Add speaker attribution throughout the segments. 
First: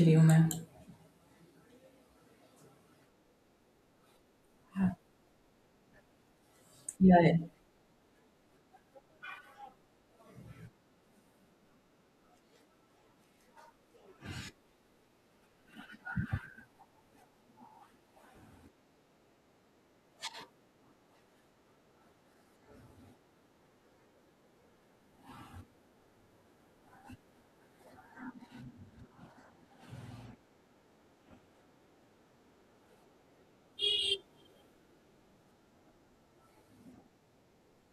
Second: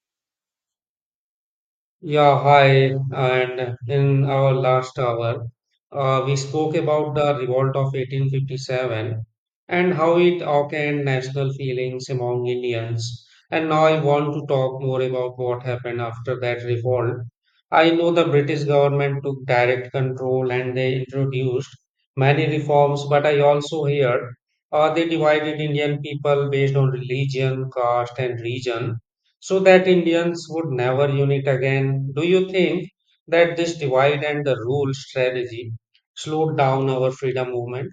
Speaker 1: Human.
Speaker 2: Yeah, hi. And in our last hour, we spoke
Speaker 1: Yeah.
Speaker 2: about the revolt of 1857 and how it awakened national feelings among Indians. And now I want to talk more about what happened after that revolt. I know the British government took direct control and they introduced many reforms, but I also hear they divided Indian people based on religion, caste, and region so that Indians would never unite again. Do you think that this divide and the rule strategy slowed down our freedom movement?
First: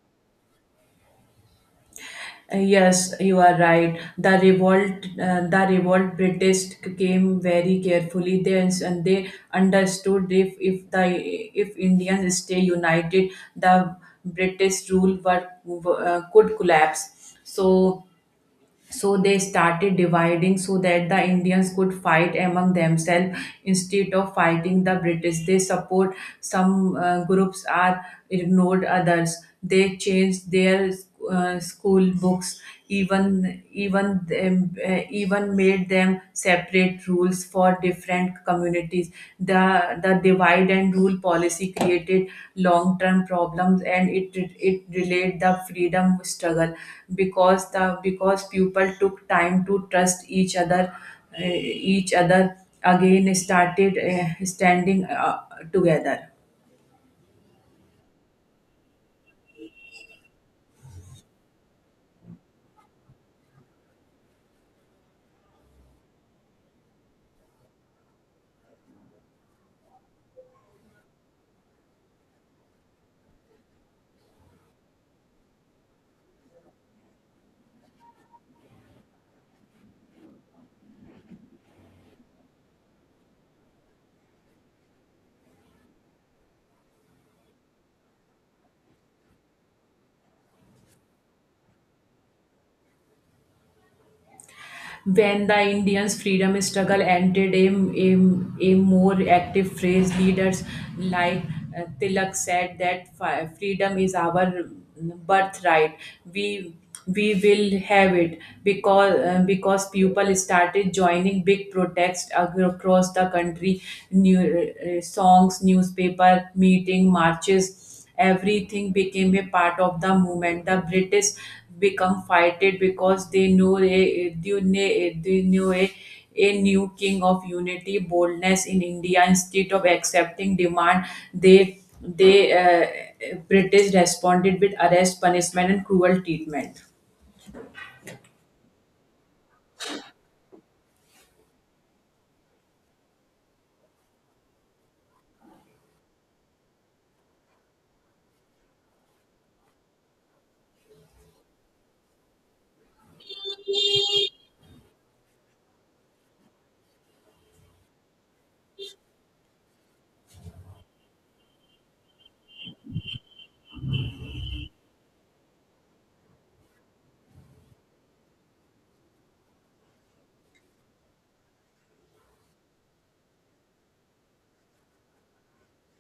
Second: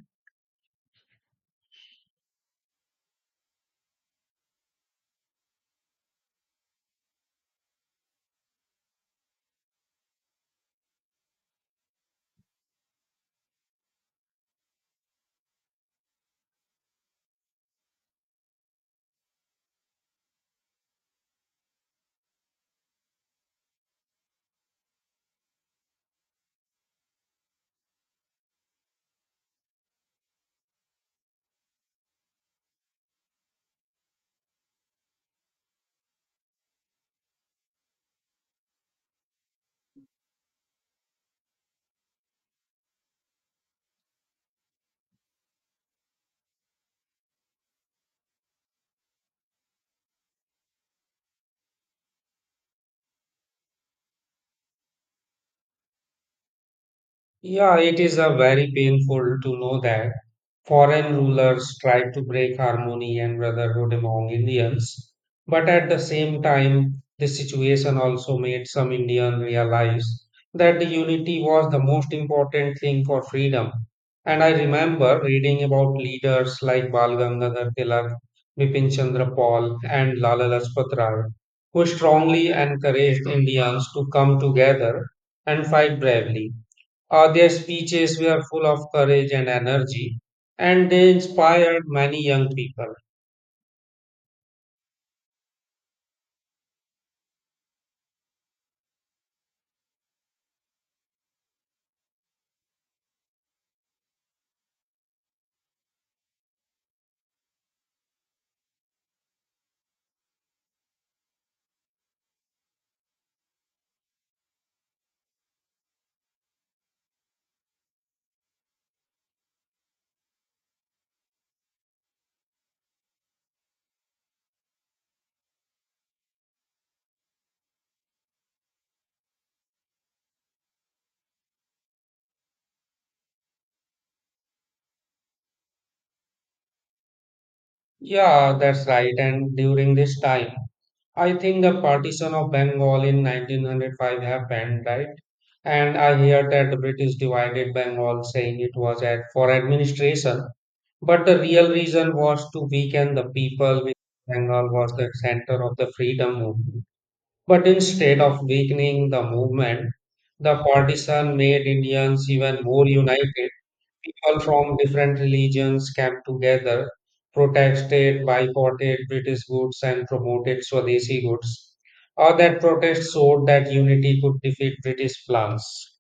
Speaker 1: Yes, you are right. The revolt British came very carefully. They understood if Indians stay united, the British rule could collapse. So they started dividing so that the Indians could fight among themselves instead of fighting the British. They support some groups, are ignored others. They changed their school books, even made them separate rules for different communities. The the divide and rule policy created long term problems, and it delayed the freedom struggle because the because people took time to trust eh, each other again, started standing together.
Speaker 2: Yeah, it is a very painful to know that foreign rulers tried to break harmony and brotherhood among Indians. But at the same time, this situation also made some Indians realize that the unity was the most important thing for freedom. And I remember reading about leaders like Bal Gangadhar Tilak, Bipin Chandra Pal, and Lala Lajpat Rai, who strongly encouraged Indians to come together and fight bravely. Their speeches were full of courage and energy, and they inspired many young people.
Speaker 1: When the Indians' freedom struggle entered a more active phase, leaders like Tilak said that freedom is our birthright. We we will have it because people started joining big protests across the country. New songs, newspaper, meeting, marches, everything became a part of the movement. The British become fighted because they knew a new king of unity, boldness in India. Instead of accepting demand, they British responded with arrest, punishment, and cruel treatment.
Speaker 2: Yeah, that's right. And during this time, I think the partition of Bengal in 1905 happened, right? And I hear that the British divided Bengal, saying it was at for administration, but the real reason was to weaken the people. Because Bengal was the center of the freedom movement. But instead of weakening the movement, the partition made Indians even more united. People from different religions came together, protested, boycotted British goods, and promoted Swadeshi goods. All that protest showed that unity could defeat British plans.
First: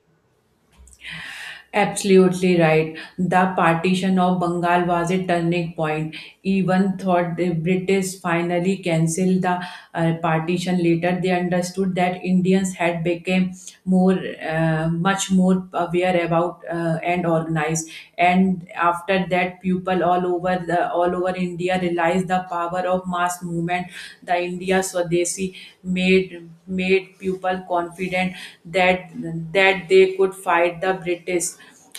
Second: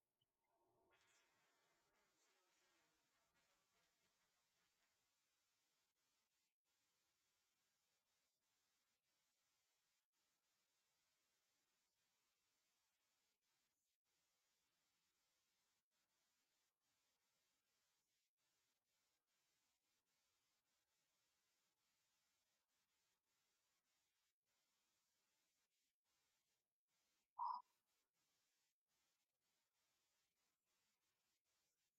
Speaker 1: Absolutely right. The partition of Bengal was a turning point. Even thought the British finally cancelled the partition later, they understood that Indians had become more, much more aware about and organized. And after that, people all over India realized the power of mass movement. The India Swadeshi made made people confident that that they could fight the British,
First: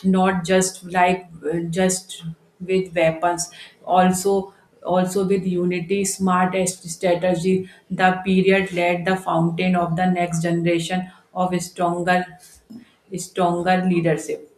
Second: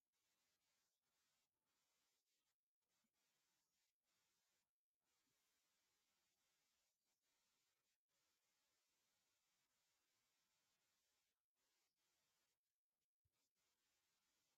Speaker 1: not just with weapons, also also with unity, smart strategy. The period led the fountain of the next generation of stronger leadership.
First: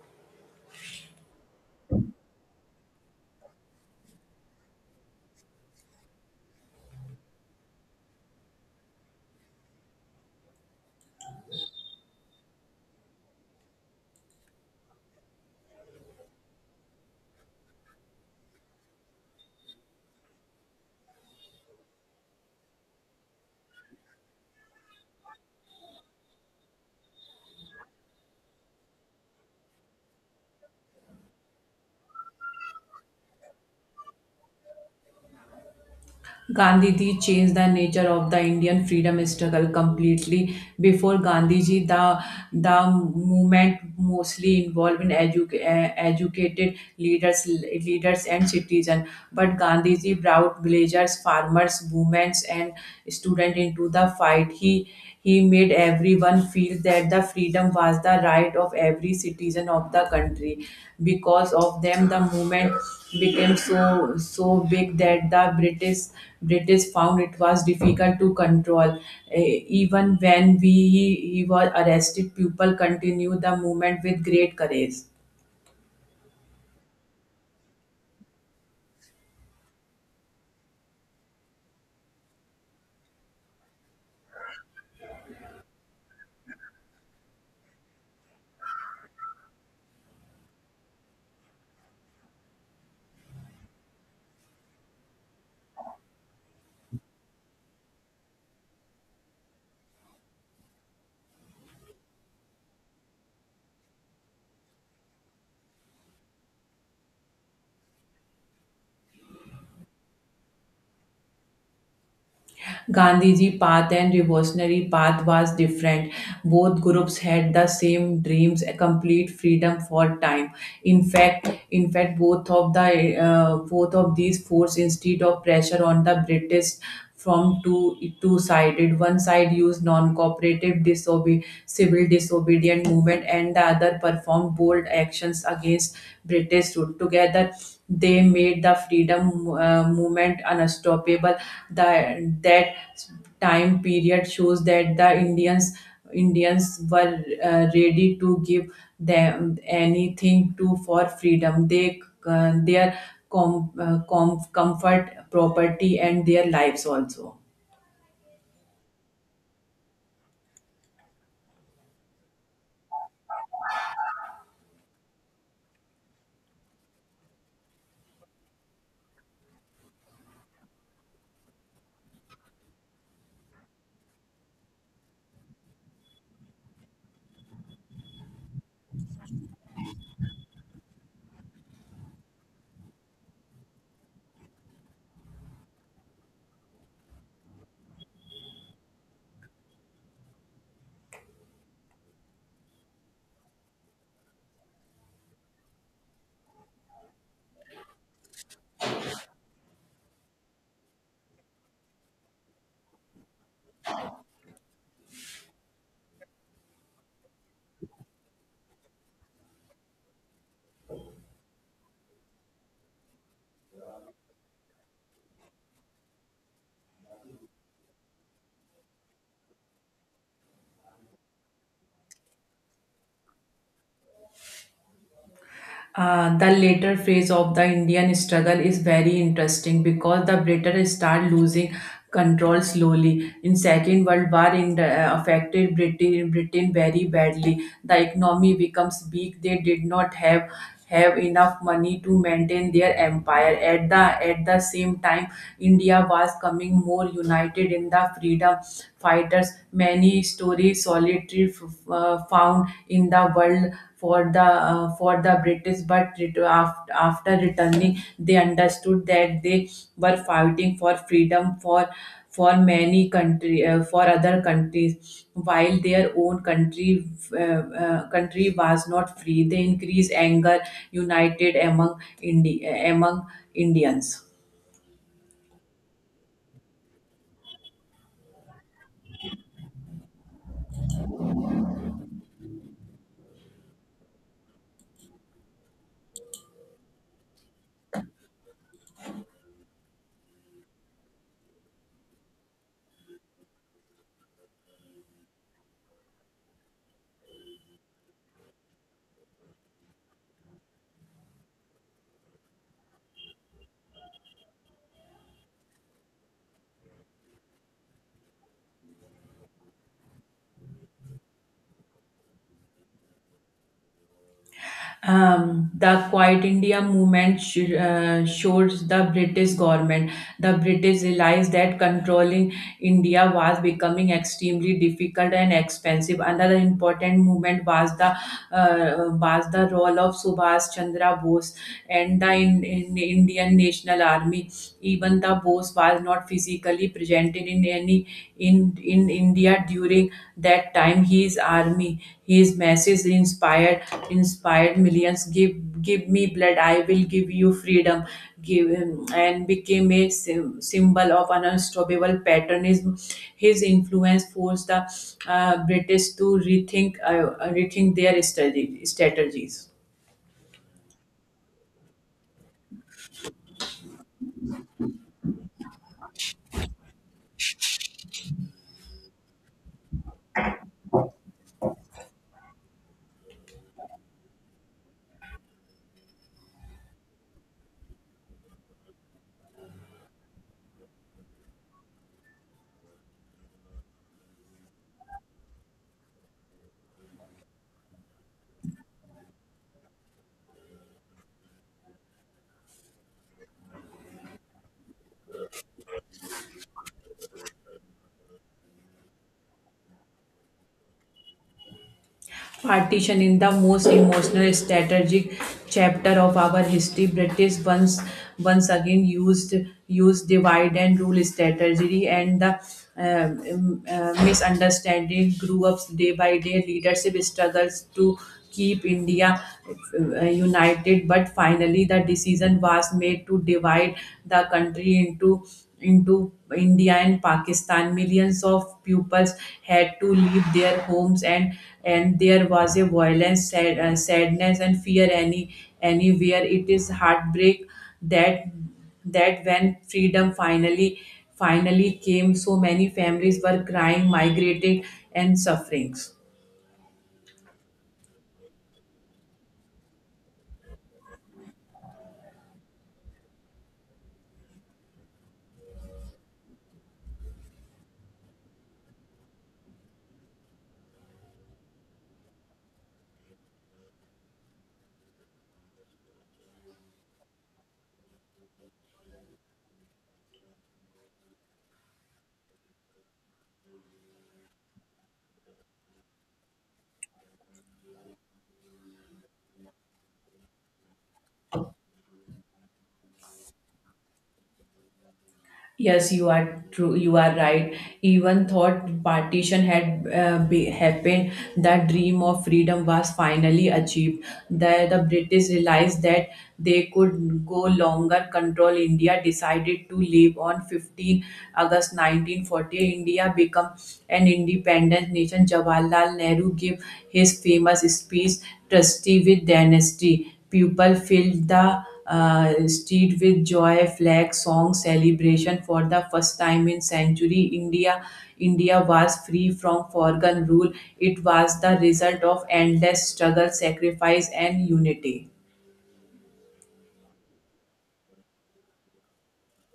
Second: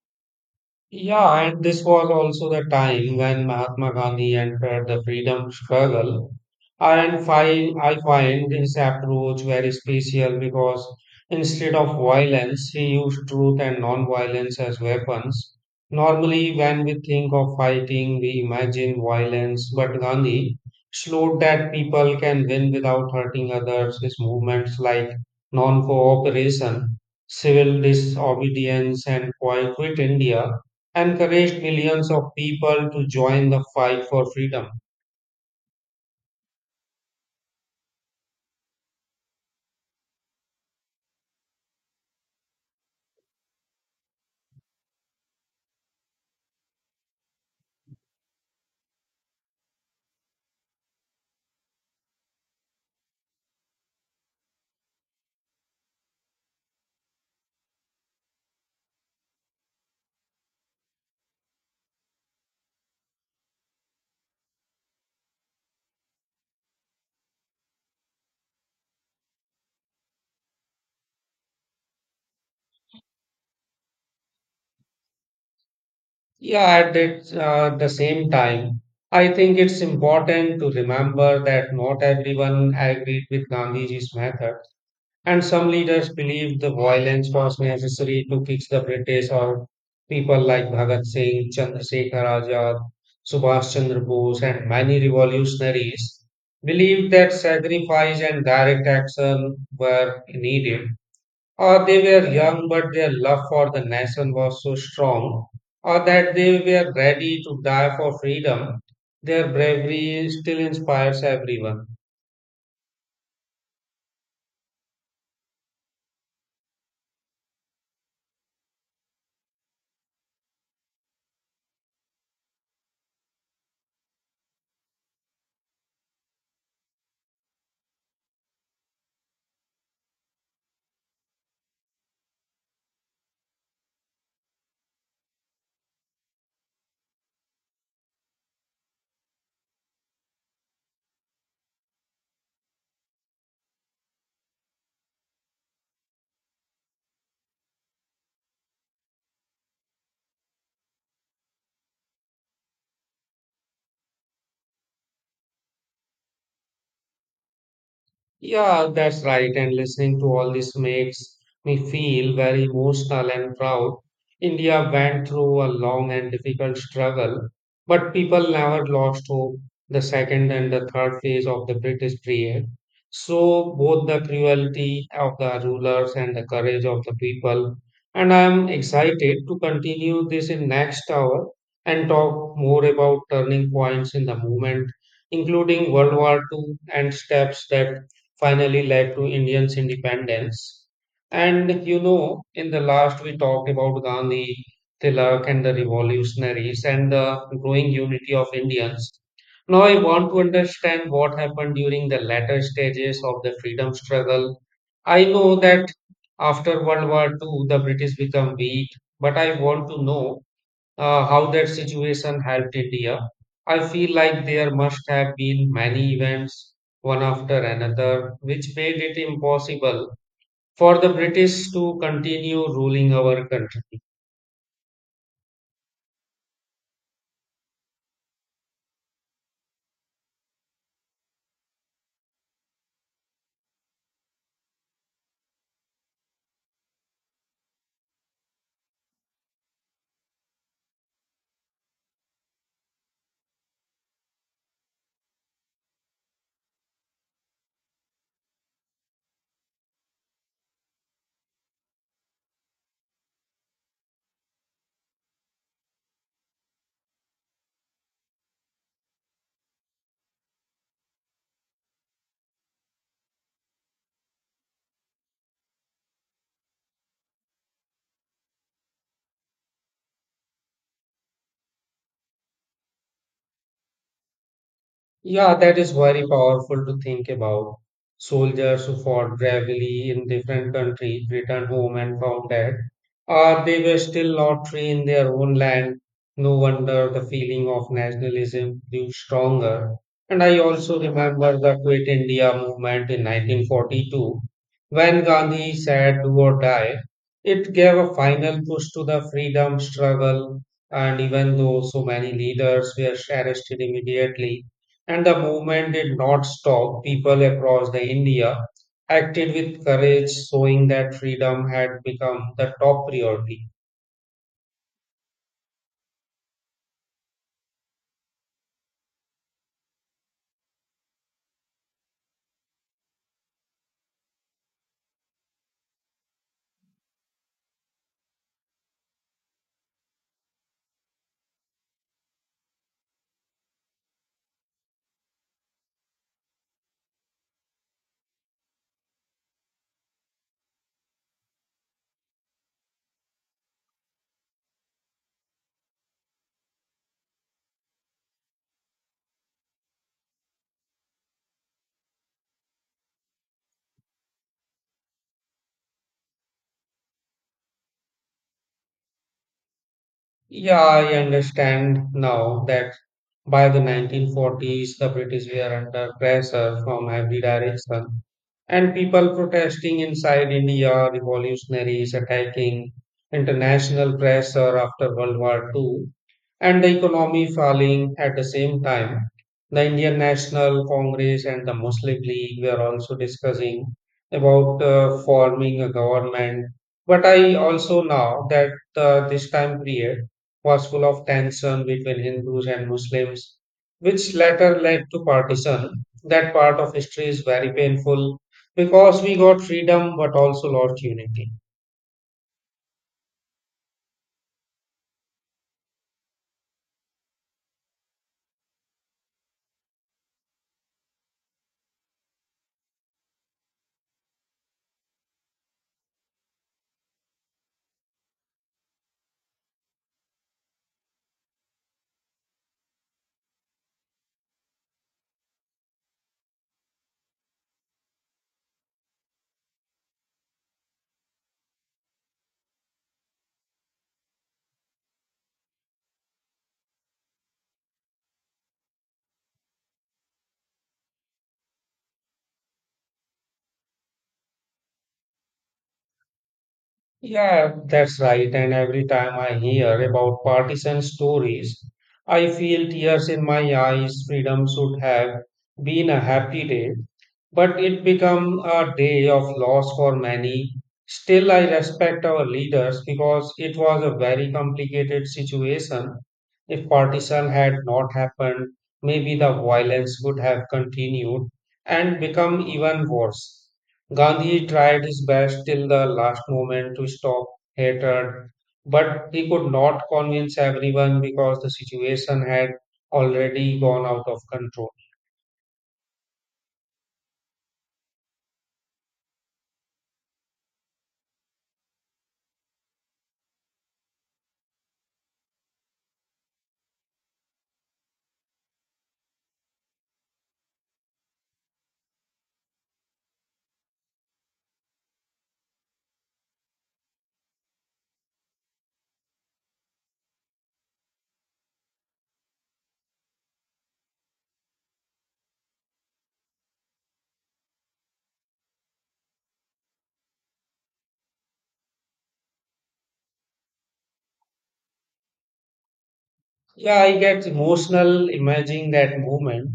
Speaker 2: Yeah, and this was also the time when Mahatma Gandhi entered the freedom struggle. I find his approach very special because instead of violence, he used truth and non-violence as weapons. Normally, when we think of fighting, we imagine violence, but Gandhi showed that people can win without hurting others. His movements like non-cooperation, civil disobedience, and Boycott India encouraged millions of people to join the fight for freedom.
Speaker 1: Gandhiji changed the nature of the Indian freedom struggle completely. Before Gandhiji, the movement mostly involved in educated leaders and citizens. But Gandhiji brought villagers, farmers, women, and students into the fight. He made everyone feel that the freedom was the right of every citizen of the country. Because of them, the movement became so big that the British found it was difficult to control. Eh, Even when he, he was arrested, people continued the movement with great courage.
Speaker 2: At the same time, I think it's important to remember that not everyone agreed with Gandhiji's method, and some leaders believed the violence was necessary to fix the British or people like Bhagat Singh, Chandrasekhar Azad, Subhash Chandra Bose, and many revolutionaries believed that sacrifice and direct action were needed. Or they were young, but their love for the nation was so strong, or that they were ready to die for freedom. Their bravery still inspires everyone.
Speaker 1: Gandhiji path and revolutionary path was different. Both groups had the same dreams, a complete freedom for time. In fact, both of these forced instead of pressure on the British from two sided. One side used non cooperative disobe civil disobedient movement, and the other performed bold actions against British rule. Together, they made the freedom movement unstoppable. That time period shows that the Indians were ready to give them anything to for freedom. They their comfort, property, and their lives also.
Speaker 2: Yeah, that's right. And listening to all this makes me feel very emotional and proud. India went through a long and difficult struggle, but people never lost hope. The second and the third phase of the British period. So, both the cruelty of the rulers and the courage of the people. And I am excited to continue this in next hour and talk more about turning points in the movement, including World War II and steps that finally led to Indians' independence. And you know, in the last we talked about Gandhi, Tilak, and the revolutionaries and the growing unity of Indians. Now, I want to understand what happened during the latter stages of the freedom struggle. I know that after World War II, the British become weak, but I want to know how that situation helped India. I feel like there must have been many events, one after another, which made it impossible for the British to continue ruling our country.
Speaker 1: The later phase of the Indian struggle is very interesting because the British start losing control slowly. In Second World War, affected Britain very badly. The economy becomes weak. They did not have enough money to maintain their empire. At the same time, India was coming more united in the freedom fighters. Many stories solitary found in the world for the British, but after returning, they understood that they were fighting for freedom for many country for other countries, while their own country was not free. They increased anger united among among Indians.
Speaker 2: Yeah, that is very powerful to think about. Soldiers who fought bravely in different countries returned home and found that they were still not free in their own land. No wonder the feeling of nationalism grew stronger. And I also remember the Quit India movement in 1942. When Gandhi said do or die, it gave a final push to the freedom struggle. And even though so many leaders were arrested immediately, and the movement did not stop. People across the India acted with courage, showing that freedom had become the top priority.
Speaker 1: The Quiet India movement shows the British government. The British realized that controlling India was becoming extremely difficult and expensive. Another important movement was the role of Subhash Chandra Bose and the in Indian National Army. Even the boss was not physically presented in any in India during that time. His army, his message inspired millions. Give me blood, I will give you freedom. And became a symbol of an unstoppable patriotism. His influence forced the British to rethink their strategies.
Speaker 2: Yeah, I understand now that by the 1940s, the British were under pressure from every direction, and people protesting inside India, revolutionaries attacking international pressure after World War II. And the economy falling at the same time. The Indian National Congress and the Muslim League were also discussing about forming a government. But I also know that this time period was full of tension between Hindus and Muslims, which later led to partition. That part of history is very painful because we got freedom but also lost unity.
Speaker 1: Partition in the most emotional strategic chapter of our history, British once again used divide and rule strategy, and the misunderstanding grew up day by day. Leadership struggles to keep India united, but finally the decision was made to divide the country into India and Pakistan. Millions of pupils had to leave their homes, and there was a violence, sadness, and fear anywhere. It is heartbreak that that when freedom finally came, so many families were crying, migrated, and sufferings.
Speaker 2: Yeah, that's right. And every time I hear about partisan stories, I feel tears in my eyes. Freedom should have been a happy day, but it became a day of loss for many. Still, I respect our leaders because it was a very complicated situation. If partition had not happened, maybe the violence would have continued and become even worse. Gandhi tried his best till the last moment to stop hatred, but he could not convince everyone because the situation had already gone out of control.
Speaker 1: Yes, you are true. You are right. Even thought partition had happened, that dream of freedom was finally achieved. The British realized that they could go longer control India, decided to leave on 15 August 1940. India become an independent nation. Jawaharlal Nehru gave his famous speech, Trusty with Dynasty. People filled the street with joy, flag, song, celebration. For the first time in century, India was free from foreign rule. It was the result of endless struggle, sacrifice, and unity.
Speaker 2: Yeah, I get emotional imagining that moment.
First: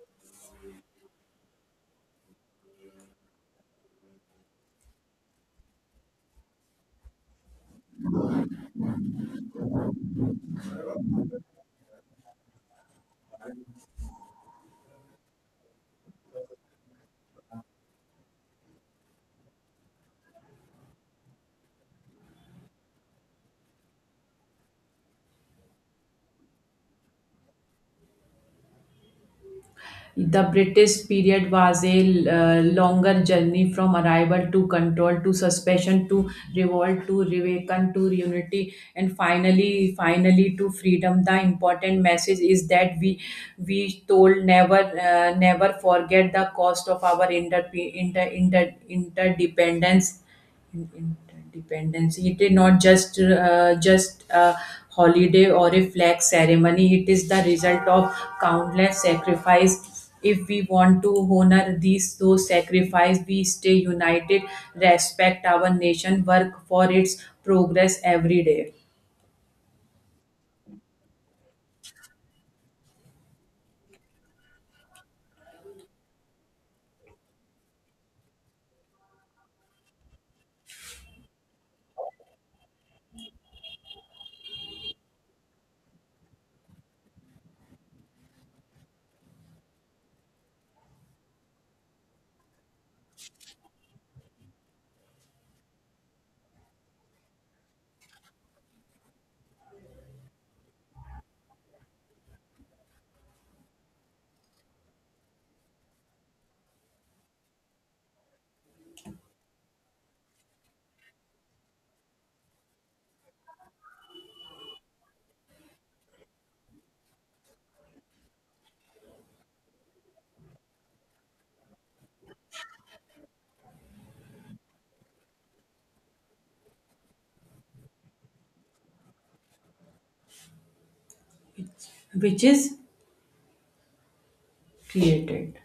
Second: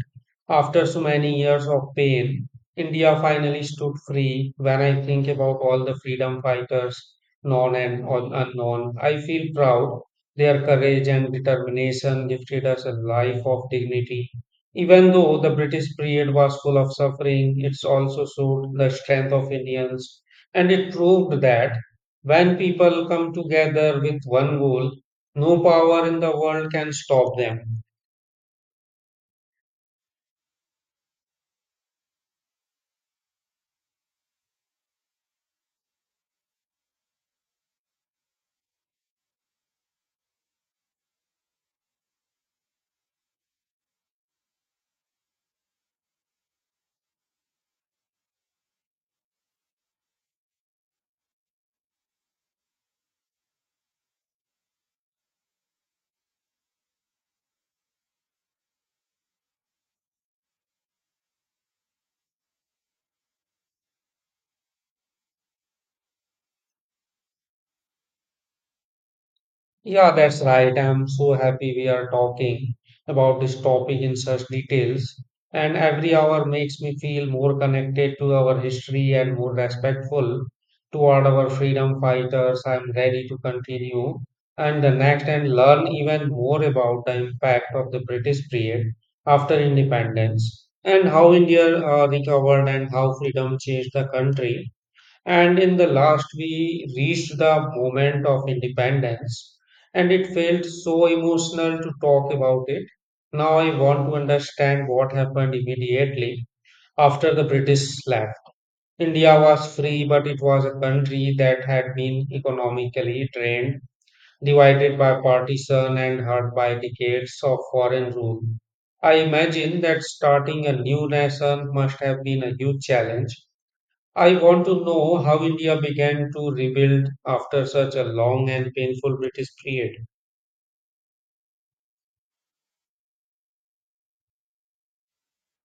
Speaker 2: After so many years of pain, India finally stood free. When I think about all the freedom fighters, known and unknown, I feel proud. Their courage and determination gifted us a life of dignity. Even though the British period was full of suffering, it also showed the strength of Indians. And it proved that when people come together with one goal, no power in the world can stop them.
Speaker 1: The British period was a longer journey from arrival to control to suspension to revolt to reawaken to unity and finally to freedom. The important message is that we told never forget the cost of our interdependence in- It is not just a holiday or a flag ceremony. It is the result of countless sacrifice. If we want to honor these those sacrifice, we stay united, respect our nation, work for its progress every day,
Speaker 2: Yeah, that's right. I'm so happy we are talking about this topic in such details. And every hour makes me feel more connected to our history and more respectful toward our freedom fighters. I'm ready to continue and the next and learn even more about the impact of the British period after independence and how India recovered and how freedom changed the country. And in the last, we reached the moment of independence, and it felt so emotional to talk about it. Now I want to understand what happened immediately after the British left. India was free, but it was a country that had been economically drained, divided by partition, and hurt by decades of foreign rule. I imagine that starting a new nation must have been a huge challenge. I want to know how India began to rebuild after such a long and painful British period.
Speaker 1: which is created.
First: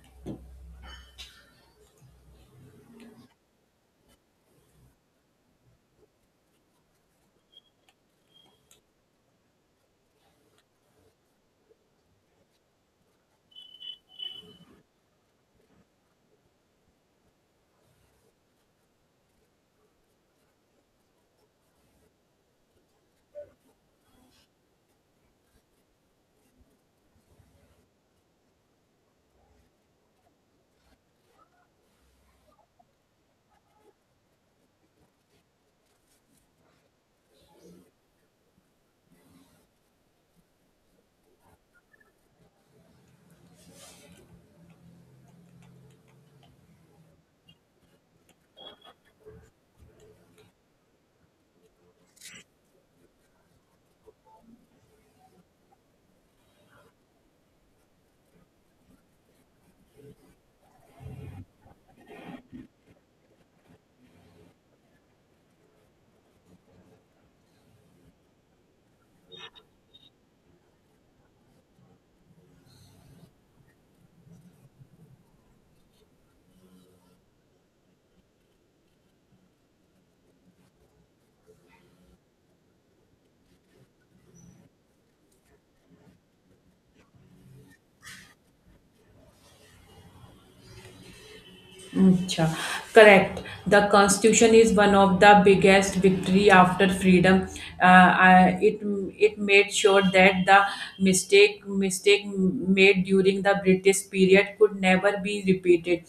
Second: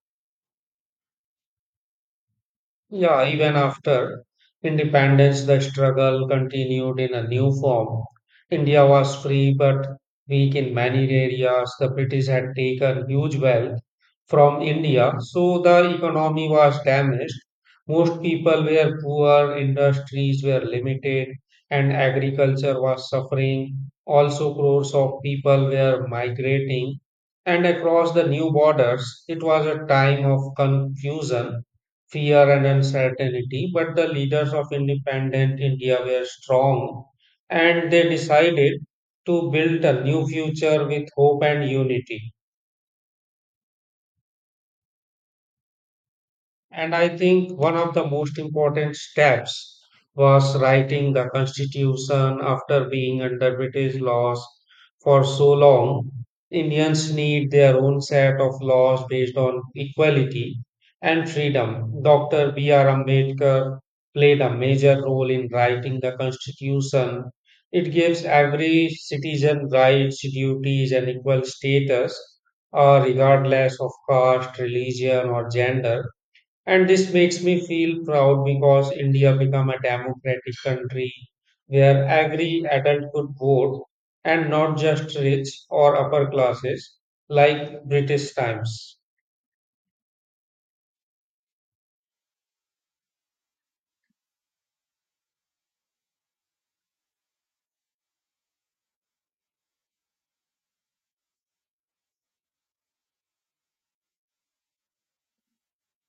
Speaker 2: Yeah, even after independence, the struggle continued in a new form. India was free but weak in many areas. The British had taken huge wealth from India, so the economy was damaged. Most people were poor, industries were limited, and agriculture was suffering. Also, crores of people were migrating, and across the new borders, it was a time of confusion, fear and uncertainty, but the leaders of independent India were strong and they decided to build a new future with hope and unity. And I think one of the most important steps was writing the constitution after being under British laws for so long. Indians need their own set of laws based on equality and freedom. Dr. B.R. Ambedkar played a major role in writing the constitution. It gives every citizen rights, duties, and equal status, regardless of caste, religion, or gender, and this makes me feel proud because India become a democratic country where every adult could vote and not just rich or upper classes like British times.
Speaker 1: Acha. Correct. The Constitution is one of the biggest victory after freedom. Uh, I- it it made sure that the mistake made during the British period could never be repeated.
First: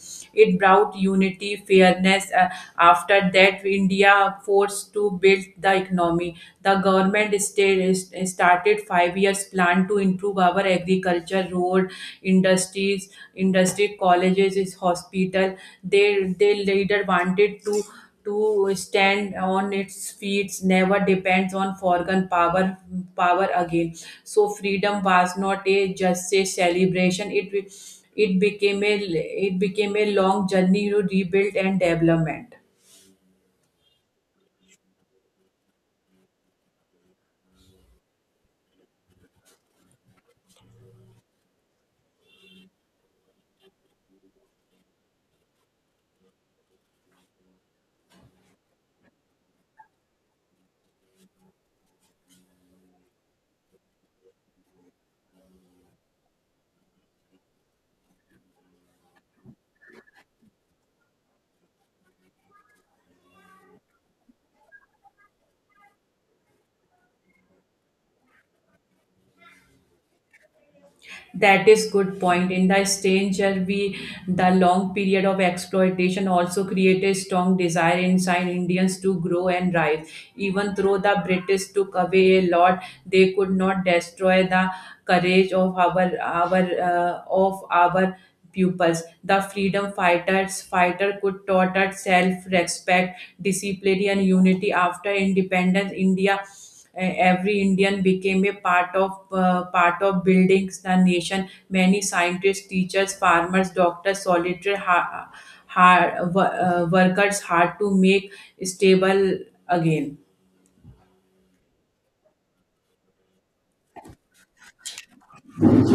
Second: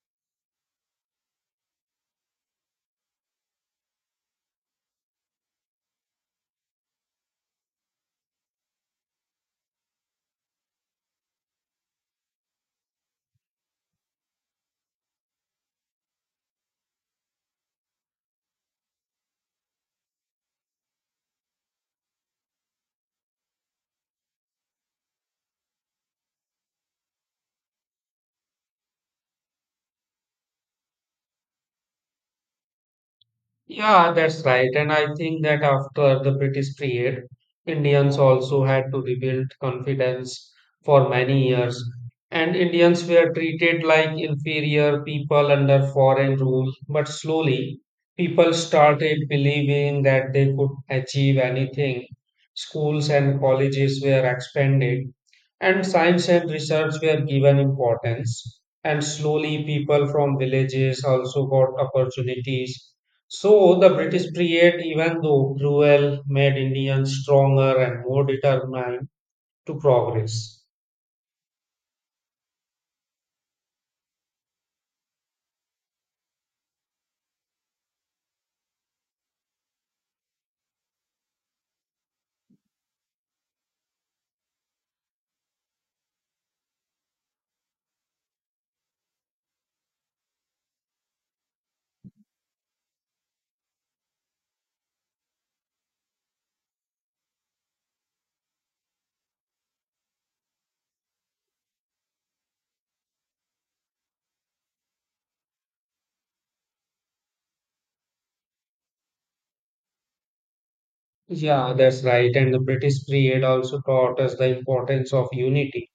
Speaker 1: It brought unity, fairness. After that, India forced to build the economy. The government started five years plan to improve our agriculture, road, industries, industry, colleges, is hospital. They later wanted to stand on its feet, never depends on foreign power again. So freedom was not a just a celebration, it became a it became a long journey to rebuild and development.
Speaker 2: Yeah, that's right. And I think that after the British period, Indians also had to rebuild confidence for many years. And Indians were treated like inferior people under foreign rule. But slowly, people started believing that they could achieve anything. Schools and colleges were expanded, and science and research were given importance. And slowly, people from villages also got opportunities so the British period, even though cruel, made Indians stronger and more determined to progress.
Speaker 1: That is good point. In the stranger, we the long period of exploitation also created strong desire inside Indians to grow and rise. Even though the British took away a lot, they could not destroy the courage of our pupils. The freedom fighter could taught us self-respect, discipline, and unity. After independence, India. Every Indian became a part of building the nation. Many scientists, teachers, farmers, doctors, solitary workers hard to make stable again.
Speaker 2: Yeah, that's right. And the British period also taught us the importance of unity.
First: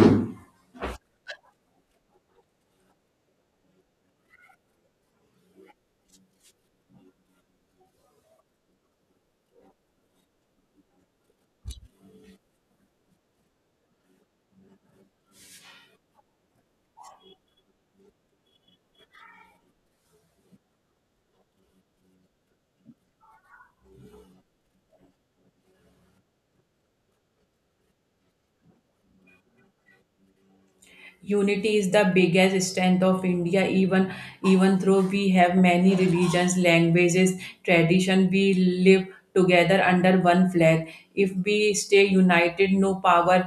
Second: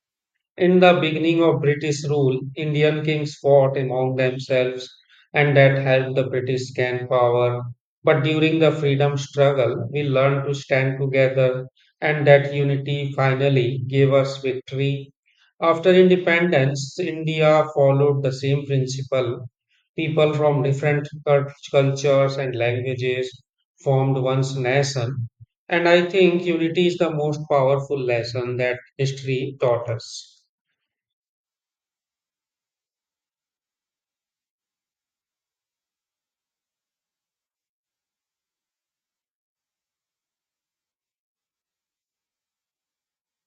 Speaker 2: In the beginning of British rule, Indian kings fought among themselves and that helped the British gain power. But during the freedom struggle, we learned to stand together and that unity finally gave us victory. After independence, India followed the same principle. People from different cultures and languages formed one's nation. And I think unity is the most powerful lesson that history taught us.
Speaker 1: Unity is the biggest strength of India. Even even though we have many religions, languages, tradition, we live together under one flag. If we stay united, no power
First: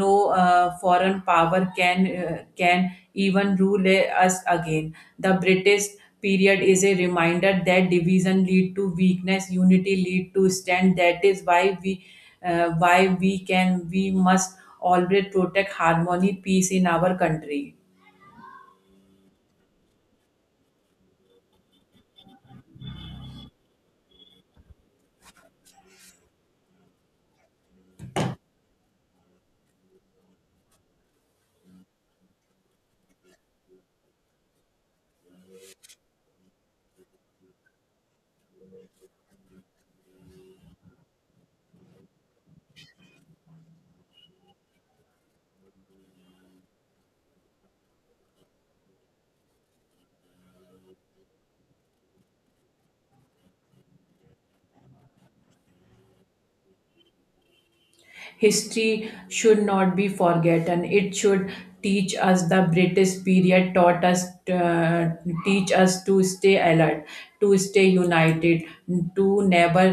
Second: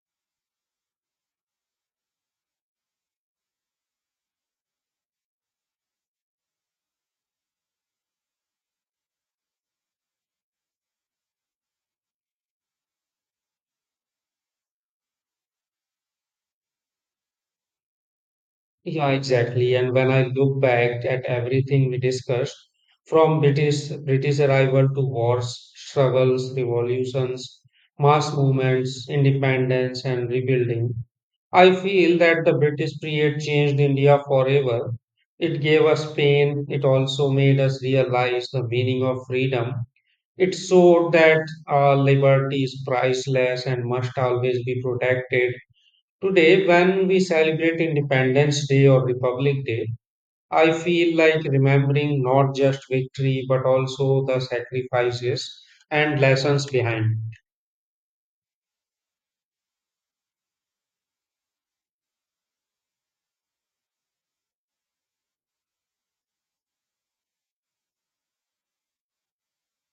Speaker 1: no foreign power can even rule us again. The British period is a reminder that division lead to weakness, unity lead to strength. That is why we can we must always protect harmony, peace in our country.
Speaker 2: Yeah, exactly. And when I look back at everything we discussed, from British arrival to wars, struggles, revolutions, mass movements, independence, and rebuilding, I feel that the British period changed India forever. It gave us pain. It also made us realize the meaning of freedom. It showed that our liberty is priceless and must always be protected. Today, when we celebrate Independence Day or Republic Day, I feel like remembering not just victory but also the sacrifices and lessons behind.
Speaker 1: History should not be forgotten. It should teach us. The British period taught us uh, teach us to stay alert, to stay united, to never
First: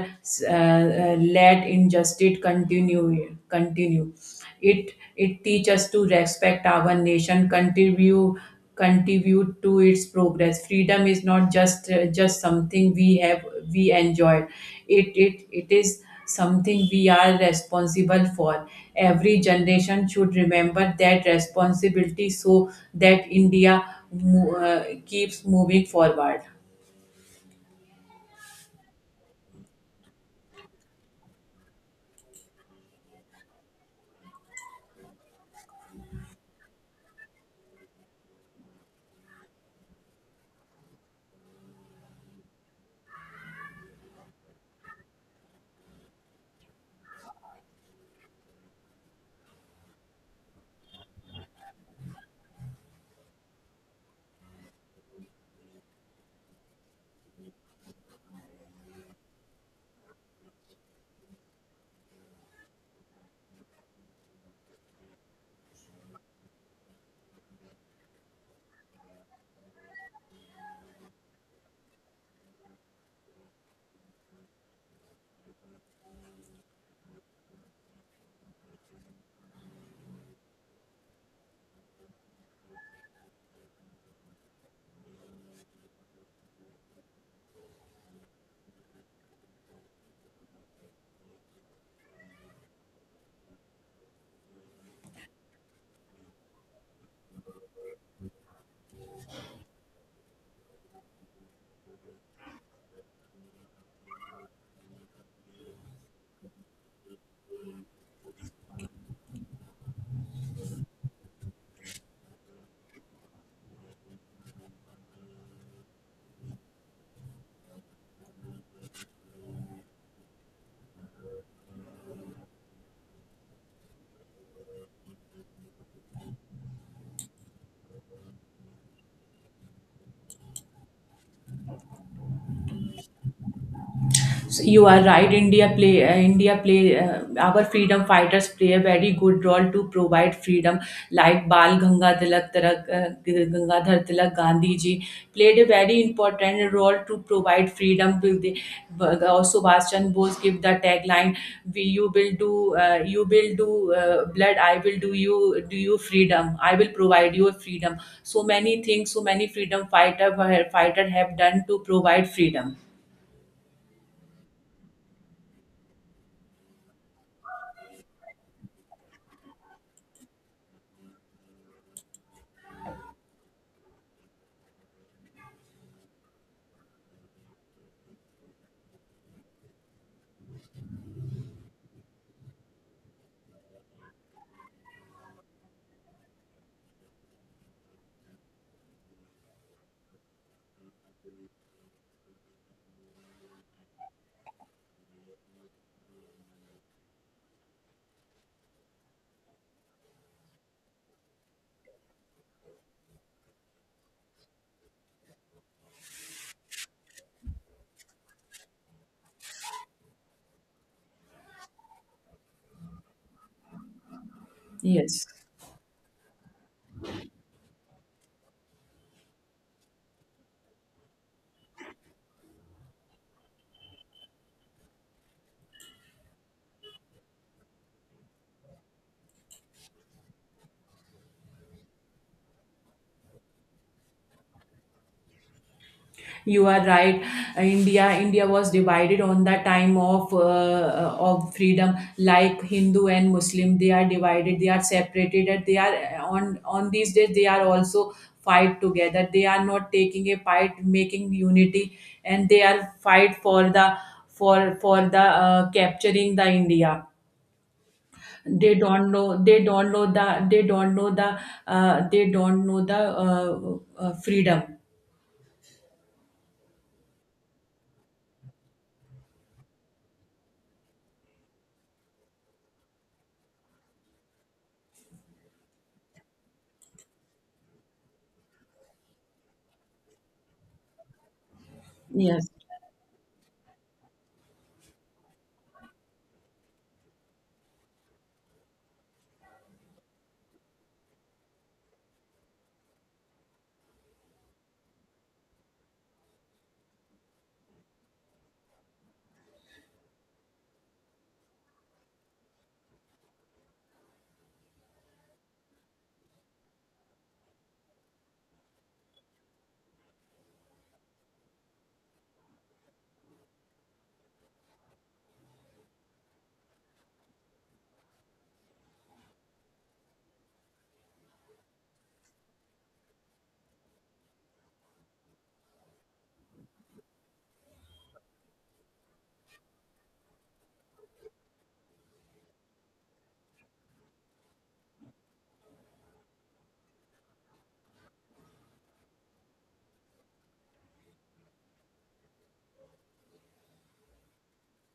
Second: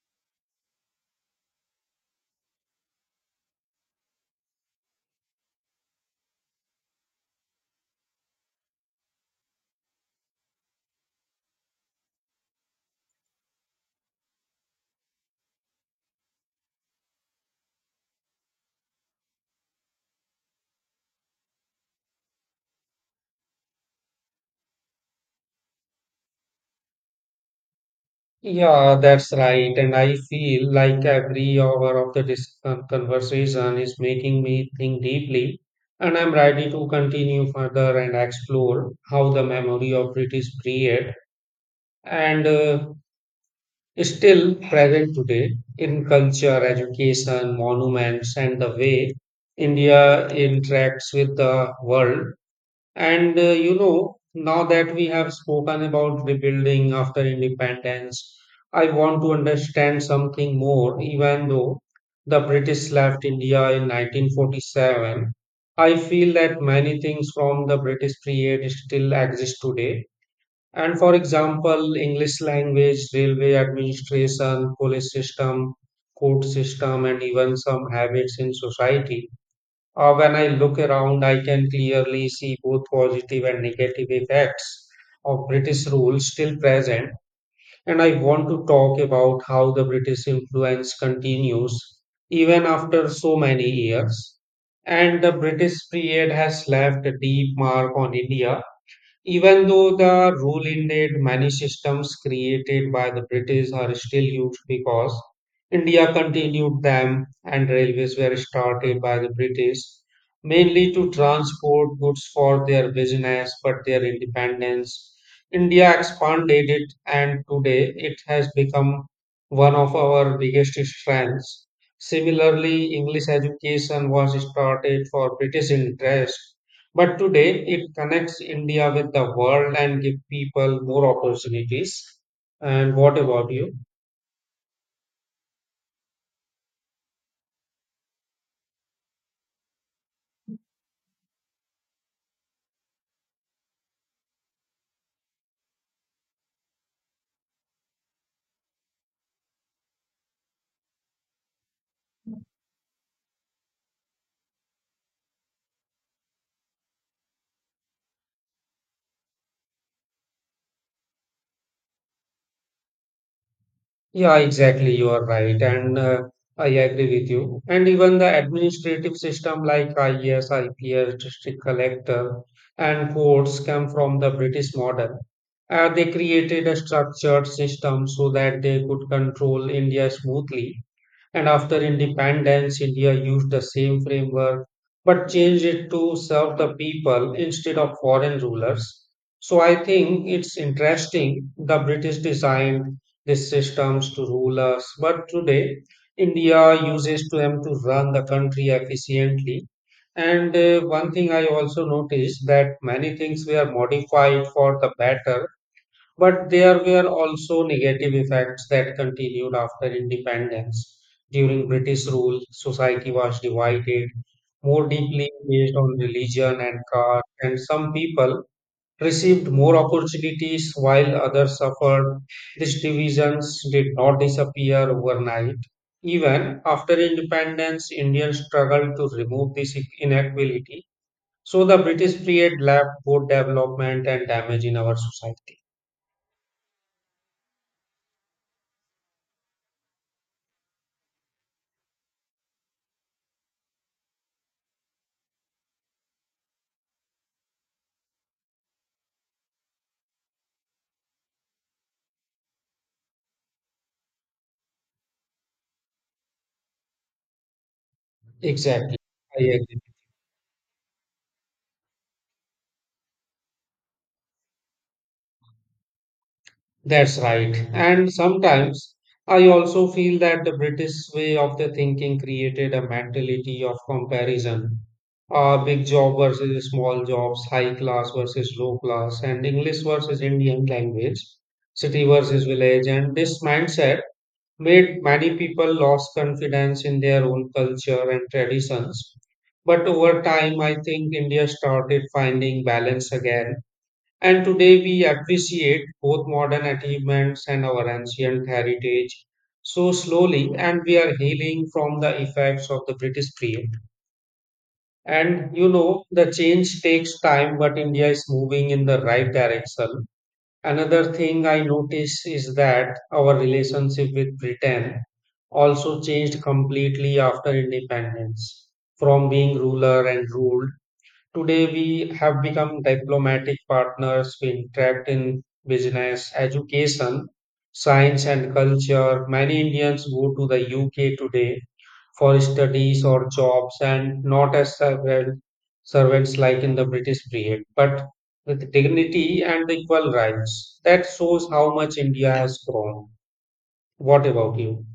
Speaker 1: let injustice continue. It teaches us to respect our nation, contribute to its progress. Freedom is not just something we enjoy. It is something we are responsible for. Every generation should remember that responsibility so that India keeps moving forward.
Speaker 2: Yeah, that's right. And I feel like every hour of the conversation is making me think deeply. And I'm ready to continue further and explore how the memory of British period and is still present today in culture, education, monuments, and the way India interacts with the world. Now that we have spoken about rebuilding after independence, I want to understand something more, even though the British left India in 1947. I feel that many things from the British period still exist today, and for example, english language, railway administration, police system, court system, and even some habits in society. When I look around I can clearly see both positive and negative effects of british rule still present, and I want to talk about how the british influence continues even after so many years. And the british period has left a deep mark on india. Even though the rule ended, many systems created by the British are still used because India continued them. And railways were started by the British mainly to transport goods for their business, but their independence. India expanded it and today it has become one of our biggest strengths. Similarly, English education was started for British interest but today it connects India with the world and give people more opportunities. And what about you?
Speaker 1: So you are right. India play Our freedom fighters play a very good role to provide freedom. Like Bal Gangadhar Tilak, Gandhi ji played a very important role to provide freedom. Also, Subhash Chandra Bose give the tagline: "We you will do blood. I will do you freedom. I will provide you freedom." So many things, so many freedom fighter have done to provide freedom.
Speaker 2: Yeah, exactly. You are right. And I agree with you. And even the administrative system like IAS, district collector, and courts come from the British model. They created a structured system so that they could control India smoothly. And after independence, India used the same framework but changed it to serve the people instead of foreign rulers. So I think it's interesting, the British designed these systems to rule us, but today India uses them to run the country efficiently. And One thing I also noticed that many things were modified for the better, but there were also negative effects that continued after independence. During British rule, society was divided more
Speaker 1: Yes.
Speaker 2: deeply based on religion and caste, and some people received more opportunities while others suffered. These divisions did not disappear overnight. Even after independence, Indians struggled to remove this inequality. So the British period left both development and damage in our society.
Speaker 1: You are right. India was divided on the time of freedom, like Hindu and Muslim. They are divided. They are separated. And they are on these days. They are also fight together. They are not taking a fight, making unity, and they are fight for the capturing the India. They
Speaker 2: Exactly.
Speaker 1: don't know.
Speaker 2: I
Speaker 1: They
Speaker 2: agree.
Speaker 1: don't know the. They don't know the. They don't know the freedom.
Speaker 2: That's right. And sometimes I also feel that the British way of the thinking created a mentality of comparison. Big job versus small jobs, high class versus low class, and English versus Indian language, city versus
Speaker 1: Yes.
Speaker 2: village. And this mindset made many people lost confidence in their own culture and traditions. But over time, I think India started finding balance again. And today we appreciate both modern achievements and our ancient heritage so slowly, and we are healing from the effects of the British period. And you know, the change takes time, but India is moving in the right direction. Another thing I notice is that our relationship with Britain also changed completely after independence, from being ruler and ruled. Today, we have become diplomatic partners. We interact in business, education, science, and culture. Many Indians go to the UK today for studies or jobs and not as servant, servants like in the British period, but with dignity and equal rights. That shows how much India has grown. What about you?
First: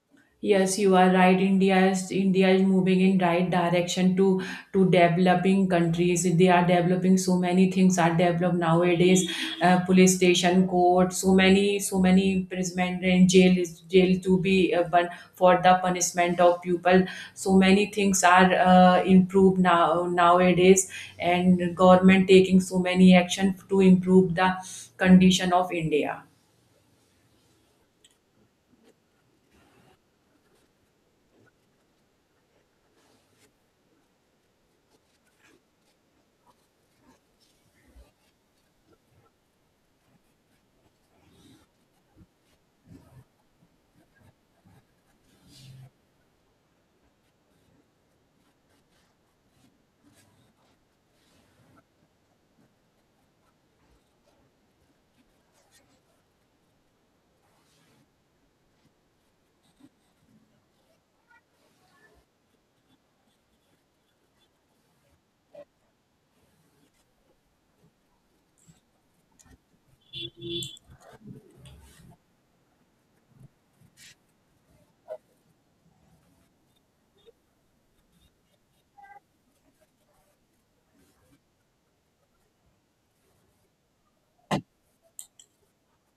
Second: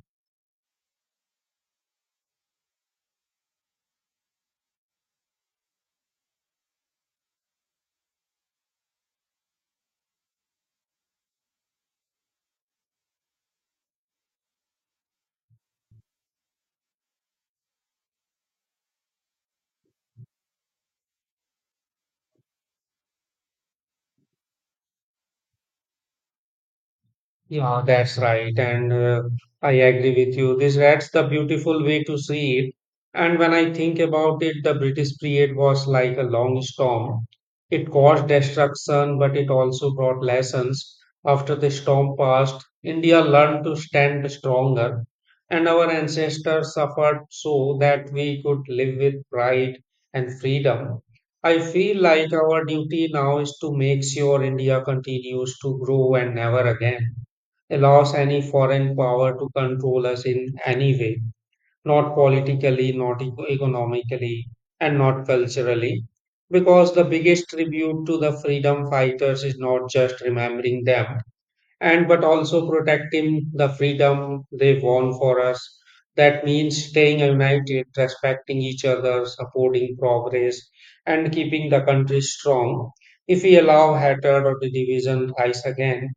Speaker 1: Yes, you are right. India is moving in right direction to developing countries. They are developing, so many things are developed nowadays. Police station, court, so many imprisonment and jail to be for the punishment of people. So many things are improved nowadays, and government taking so many action to improve the condition of India.
Speaker 2: Yeah, that's right. And I agree with you. This that's the beautiful way to see it. And when I think about it, the British period was like a long storm. It caused destruction, but it also brought lessons. After the storm passed, India learned to stand stronger, and our ancestors suffered so that we could live with pride and freedom. I feel like our duty now is to make sure India continues to grow and never again allows any foreign power to control us in any way, not politically, not eco- economically, and not culturally. Because the biggest tribute to the freedom fighters is not just remembering them, and but also protecting the freedom they won for us. That means staying united, respecting each other, supporting progress, and keeping the country strong. If we allow hatred or division rise again,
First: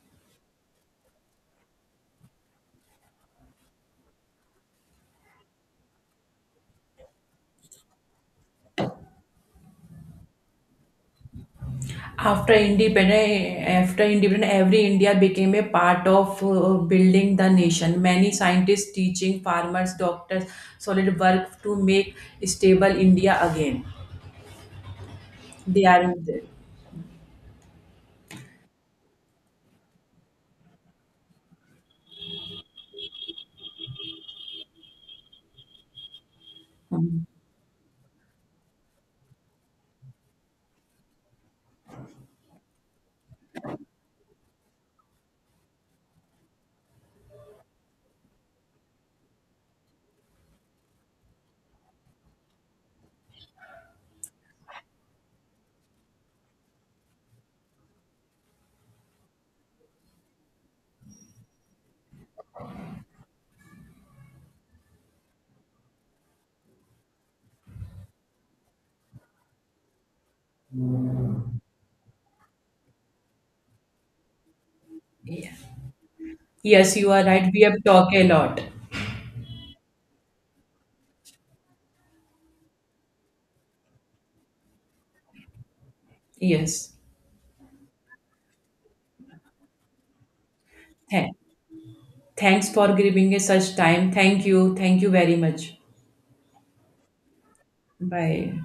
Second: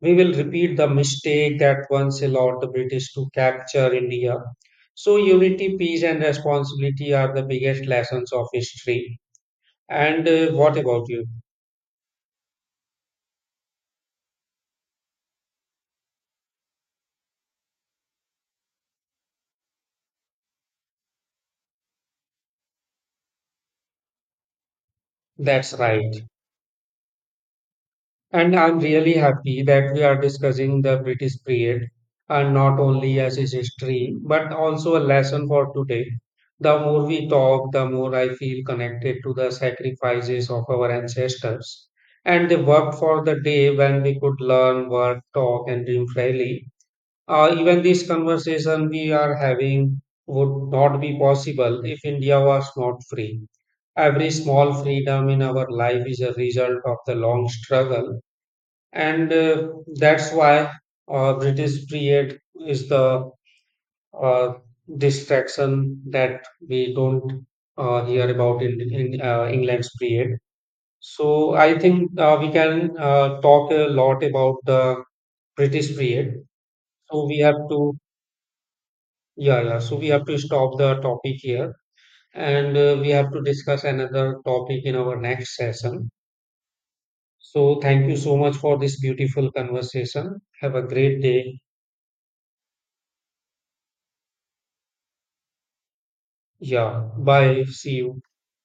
Speaker 2: we will repeat the mistake that once allowed the British to capture India. So, unity, peace, and responsibility are the biggest lessons of history. And What about you?
Speaker 1: After independence, every India became a part of building the nation. Many scientists, teaching farmers, doctors, solid work to make stable India again.
Speaker 2: That's
Speaker 1: They are
Speaker 2: right.
Speaker 1: in the.
Speaker 2: And I'm really happy that we are discussing the British period and not only as its history, but also a lesson for today. The more
Speaker 1: Mhm.
Speaker 2: we talk, the more I feel connected to the sacrifices of our ancestors. And they worked for the day when we could learn, work, talk, and dream freely. Even this conversation we are having would not be possible if India was not free. Every small freedom in our life is a result of the long struggle and that's why British period is the uh, distraction that we don't hear about in England's period. So I think we can talk a lot about the
Speaker 1: Yeah.
Speaker 2: British period.
Speaker 1: Yes, you are
Speaker 2: So we
Speaker 1: right.
Speaker 2: have
Speaker 1: We have
Speaker 2: to
Speaker 1: talked a lot.
Speaker 2: yeah, yeah. So we have to stop the topic here, and we have to discuss another topic in our next session.
Speaker 1: Yes.
Speaker 2: So thank you so much for this beautiful conversation. Have a great
Speaker 1: Thank.
Speaker 2: day.
Speaker 1: Thanks for giving us such time. Thank you. Thank you very much.
Speaker 2: Yeah. Bye. See you.
Speaker 1: Bye.